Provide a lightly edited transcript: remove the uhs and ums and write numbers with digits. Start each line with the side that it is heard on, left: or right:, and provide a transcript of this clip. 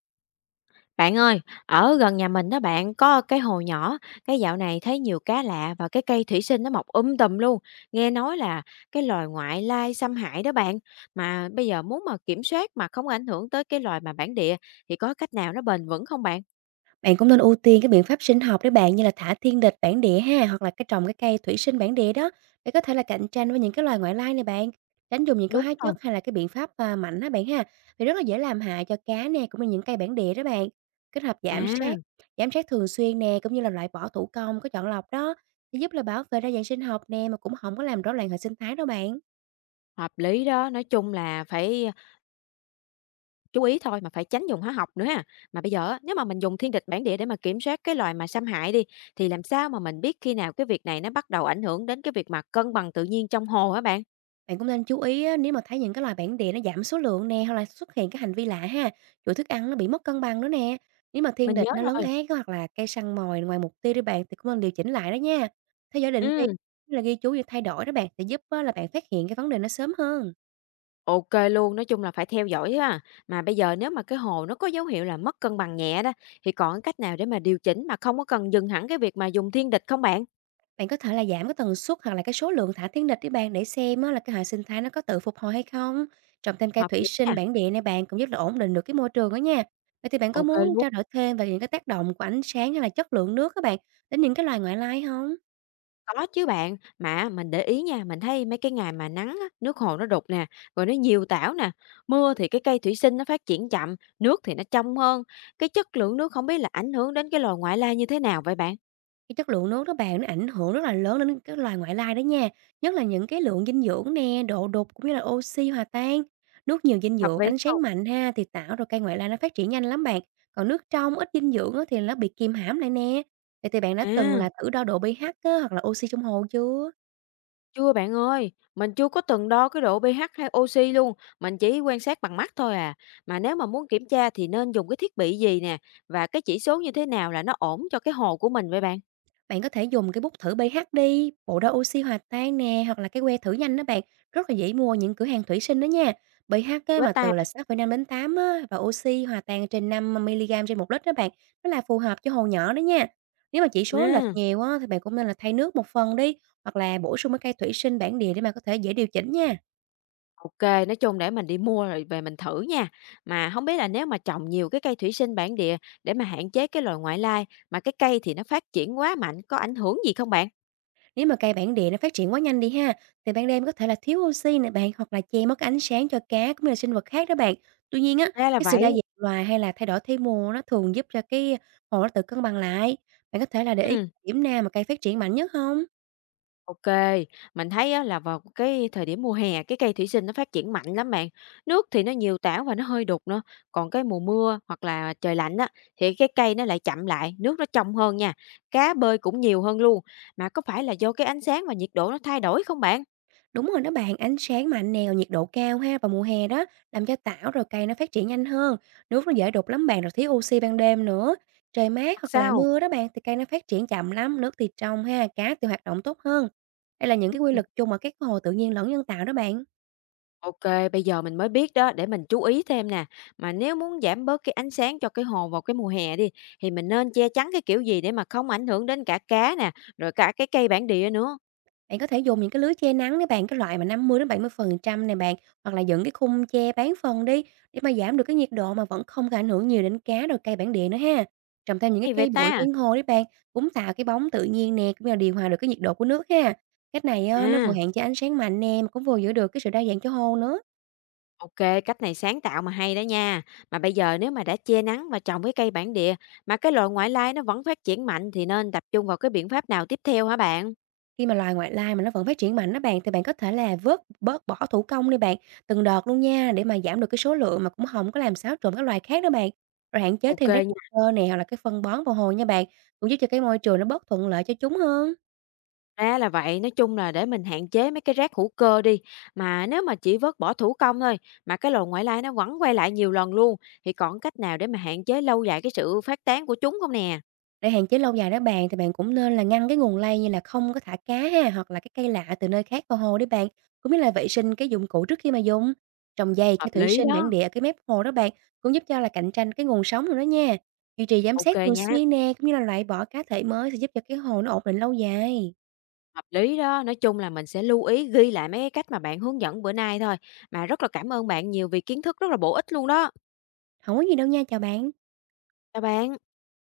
left: Bạn ơi, ở gần nhà mình đó bạn có cái hồ nhỏ, cái dạo này thấy nhiều cá lạ và cái cây thủy sinh nó mọc tùm luôn. Nghe nói là cái loài ngoại lai xâm hại đó bạn. Mà bây giờ muốn mà kiểm soát mà không ảnh hưởng tới cái loài mà bản địa thì có cách nào nó bền vững không bạn?
right: Bạn cũng nên ưu tiên các biện pháp sinh học để bạn, như là thả thiên địch bản địa ha, hoặc là cái trồng cái cây thủy sinh bản địa đó để có thể là cạnh tranh với những cái loài ngoại lai này bạn. Tránh dùng những cái
left: Đúng
right: hóa
left: rồi.
right: chất hay là cái biện pháp à, mạnh á bạn ha. Vì rất là dễ làm hại cho cá nè, cũng như những cây bản địa đó bạn. Kết hợp
left: À,
right: giám sát thường xuyên nè, cũng như là loại bỏ thủ công có chọn lọc đó thì giúp là bảo vệ đa dạng sinh học nè, mà cũng không có làm rối loạn hệ sinh thái đâu bạn.
left: hợp lý đó, nói chung là phải chú ý thôi mà phải tránh dùng hóa học nữa ha. Mà bây giờ á, nếu mà mình dùng thiên địch bản địa để mà kiểm soát cái loài mà xâm hại đi thì làm sao mà mình biết khi nào cái việc này nó bắt đầu ảnh hưởng đến cái việc mà cân bằng tự nhiên trong hồ hả bạn?
right: Bạn cũng nên chú ý á, nếu mà thấy những cái loài bản địa nó giảm số lượng nè, hoặc là xuất hiện cái hành vi lạ ha, chuỗi thức ăn nó bị mất cân bằng nữa nè. Nếu mà thiên
left: Mình
right: địch
left: nhớ
right: nó lấn
left: rồi.
right: át á, hoặc là cây săn mồi ngoài mục tiêu đi bạn, thì cũng nên điều chỉnh lại đó nha. Theo dõi định kỳ
left: Ừm,
right: là ghi chú về thay đổi đó bạn sẽ giúp á, là bạn phát hiện cái vấn đề nó sớm hơn.
left: ok luôn, nói chung là phải theo dõi ha. Mà bây giờ nếu mà cái hồ nó có dấu hiệu là mất cân bằng nhẹ đó, thì còn cách nào để mà điều chỉnh mà không có cần dừng hẳn cái việc mà dùng thiên địch không bạn?
right: Bạn có thể là giảm cái tần suất hoặc là cái số lượng thả thiên địch để bạn, để xem á, là cái hệ sinh thái nó có tự phục hồi hay không. Trồng thêm cây
left: Hợp
right: thủy
left: lý nè,
right: sinh bản địa này bạn, cũng giúp là ổn định được cái môi trường đó nha. Vậy thì bạn có
left: ok
right: muốn
left: luôn.
right: trao đổi thêm về những cái tác động của ánh sáng hay là chất lượng nước các bạn đến những cái loài ngoại lai không?
left: Có chứ bạn, mà mình để ý nha, mình thấy mấy cái ngày mà nắng á, nước hồ nó đục nè, rồi nó nhiều tảo nè, mưa thì cái cây thủy sinh nó phát triển chậm, nước thì nó trong hơn. Cái chất lượng nước không biết là ảnh hưởng đến cái loài ngoại lai như thế nào vậy bạn?
right: Cái chất lượng nước đó bạn, nó ảnh hưởng rất là lớn đến các loài ngoại lai đó nha, nhất là những cái lượng dinh dưỡng nè, độ đục, cũng như là oxy hòa tan. Nước nhiều dinh
left: Thật
right: dưỡng,
left: vậy
right: ánh
left: sao?
right: sáng mạnh ha, thì tạo rồi cây ngoại lai nó phát triển nhanh lắm bạn, còn nước trong ít dinh dưỡng á, thì nó bị kìm hãm lại nè. Vậy thì bạn đã từng
left: À,
right: là thử đo độ pH á, hoặc là oxy trong hồ chưa?
left: chưa bạn ơi, mình chưa có từng đo cái độ pH hay oxy luôn, mình chỉ quan sát bằng mắt thôi à. Mà nếu mà muốn kiểm tra thì nên dùng cái thiết bị gì nè và cái chỉ số như thế nào là nó ổn cho cái hồ của mình vậy bạn?
right: Bạn có thể dùng cái bút thử pH đi, bộ đo oxy hòa tan nè, hoặc là cái que thử nhanh đó bạn, rất là dễ mua ở những cửa hàng thủy sinh đó nha. pH á,
left: Hay
right: mà
left: ta.
right: từ
left: À,
right: là 6,5 đến 8 á, và oxy hòa tan trên 5 mg trên 1 lít đó bạn, nó là phù hợp cho hồ nhỏ đó nha. Nếu mà chỉ số nó lệch
left: ừ,
right: nhiều á, thì bạn cũng nên là thay nước một phần đi, hoặc là bổ sung cái cây thủy sinh bản địa để mà có thể dễ điều chỉnh nha.
left: ok, nói chung để mình đi mua rồi về mình thử nha. Mà không biết là nếu mà trồng nhiều cái cây thủy sinh bản địa để mà hạn chế cái loài ngoại lai mà cái cây thì nó phát triển quá mạnh có ảnh hưởng gì không bạn?
right: Nếu mà cây bản địa nó phát triển quá nhanh đi ha, thì ban đêm có thể là thiếu oxy nè bạn, hoặc là che mất ánh sáng cho cá, cũng như là sinh vật khác đó bạn. Tuy nhiên á,
left: Ra là
right: cái sự
left: vậy.
right: đa dạng loài hay là thay đổi thế mùa nó thường giúp cho cái hồ nó tự cân bằng lại. Bạn có thể là để ý
left: Ừ,
right: điểm nào mà cây phát triển mạnh nhất không?
left: ok, mình thấy á là vào cái thời điểm mùa hè, cái cây thủy sinh nó phát triển mạnh lắm bạn. Nước thì nó nhiều tảo và nó hơi đục nữa, còn cái mùa mưa hoặc là trời lạnh á, thì cái cây nó lại chậm lại, nước nó trong hơn nha, cá bơi cũng nhiều hơn luôn. Mà có phải là do cái ánh sáng và nhiệt độ nó thay đổi không bạn?
right: Đúng rồi đó bạn, ánh sáng mạnh nè, rồi nhiệt độ cao ha vào mùa hè đó làm cho tảo rồi cây nó phát triển nhanh hơn. Nước nó dễ đục lắm bạn, rồi thiếu oxy ban đêm nữa. Trời mát
left: Hoặc
right: hoặc là
left: sao?
right: mưa đó bạn, thì cây nó phát triển chậm lắm, nước thì trong ha, cá thì hoạt động tốt hơn. Đây là những cái quy
left: Ừm,
right: luật chung ở các hồ tự nhiên lẫn nhân tạo đó bạn.
left: ô, bây giờ mình mới biết đó, để mình chú ý thêm nè. Mà nếu muốn giảm bớt cái ánh sáng cho cái hồ vào cái mùa hè đi, thì mình nên che chắn cái kiểu gì để mà không ảnh hưởng đến cả cá nè, rồi cả cái cây bản địa nữa?
right: Bạn có thể dùng những cái lưới che nắng đấy bạn, cái loại mà năm mươi mươi đến bảy mươi phần trăm này bạn, hoặc là dựng cái khung che bán phần đi, để mà giảm được cái nhiệt độ mà vẫn không có ảnh hưởng nhiều đến cá rồi cây bản địa nữa ha. Trồng thêm những cái
left: Hay vậy
right: cây bụi
left: ta?
right: ven hồ đấy bạn, cũng tạo cái bóng tự nhiên nè, cũng như là điều hòa được cái nhiệt độ của nước ha. Cách này nó vừa
left: À,
right: hạn chế ánh sáng mạnh nè, mà cũng vừa giữ được cái sự đa dạng cho hồ nữa.
left: ok, cách này sáng tạo mà hay đó nha. Mà bây giờ nếu mà đã che nắng và trồng cái cây bản địa mà cái loại ngoại lai nó vẫn phát triển mạnh thì nên tập trung vào cái biện pháp nào tiếp theo hả bạn?
right: Khi mà loài ngoại lai mà nó vẫn phát triển mạnh đó bạn, thì bạn có thể là vớt bớt bỏ thủ công đi bạn, từng đợt luôn nha, để mà giảm được cái số lượng mà cũng không có làm xáo trộn các loài khác đó bạn. Rồi hạn chế
left: Ok,
right: thêm
left: kê
right: rác hữu
left: nha,
right: cơ nè, hoặc là cái phân bón vào hồ nha bạn, cũng giúp cho cái môi trường nó bớt thuận lợi cho chúng hơn.
left: ra là vậy. Nói chung là để mình hạn chế mấy cái rác hữu cơ đi. Mà nếu mà chỉ vớt bỏ thủ công thôi mà cái loài ngoại lai nó vẫn quay lại nhiều lần luôn thì còn cách nào để mà hạn chế lâu dài cái sự phát tán của chúng không nè?
right: Để hạn chế lâu dài đó bạn, thì bạn cũng nên là ngăn cái nguồn lây, như là không có thả cá ha, hoặc là cái cây lạ từ nơi khác vào hồ đấy bạn, cũng như là vệ sinh cái dụng cụ trước khi mà dùng. Trồng dày
left: Hợp
right: cái thủy
left: lý
right: sinh bản
left: đó.
right: địa ở cái mép hồ đó bạn, cũng giúp cho là cạnh tranh cái nguồn sống rồi đó nha. Duy trì giám
left: Ok
right: sát
left: kê
right: thường
left: nha.
right: xuyên nè, cũng như là loại bỏ cá thể mới sẽ giúp cho cái hồ nó ổn định lâu dài.
left: Hợp lý đó, nói chung là mình sẽ lưu ý ghi lại mấy cái cách mà bạn hướng dẫn bữa nay thôi. Mà rất là cảm ơn bạn nhiều vì kiến thức rất là bổ ích luôn đó.
right: Không có gì đâu nha, chào bạn.
left: Chào bạn.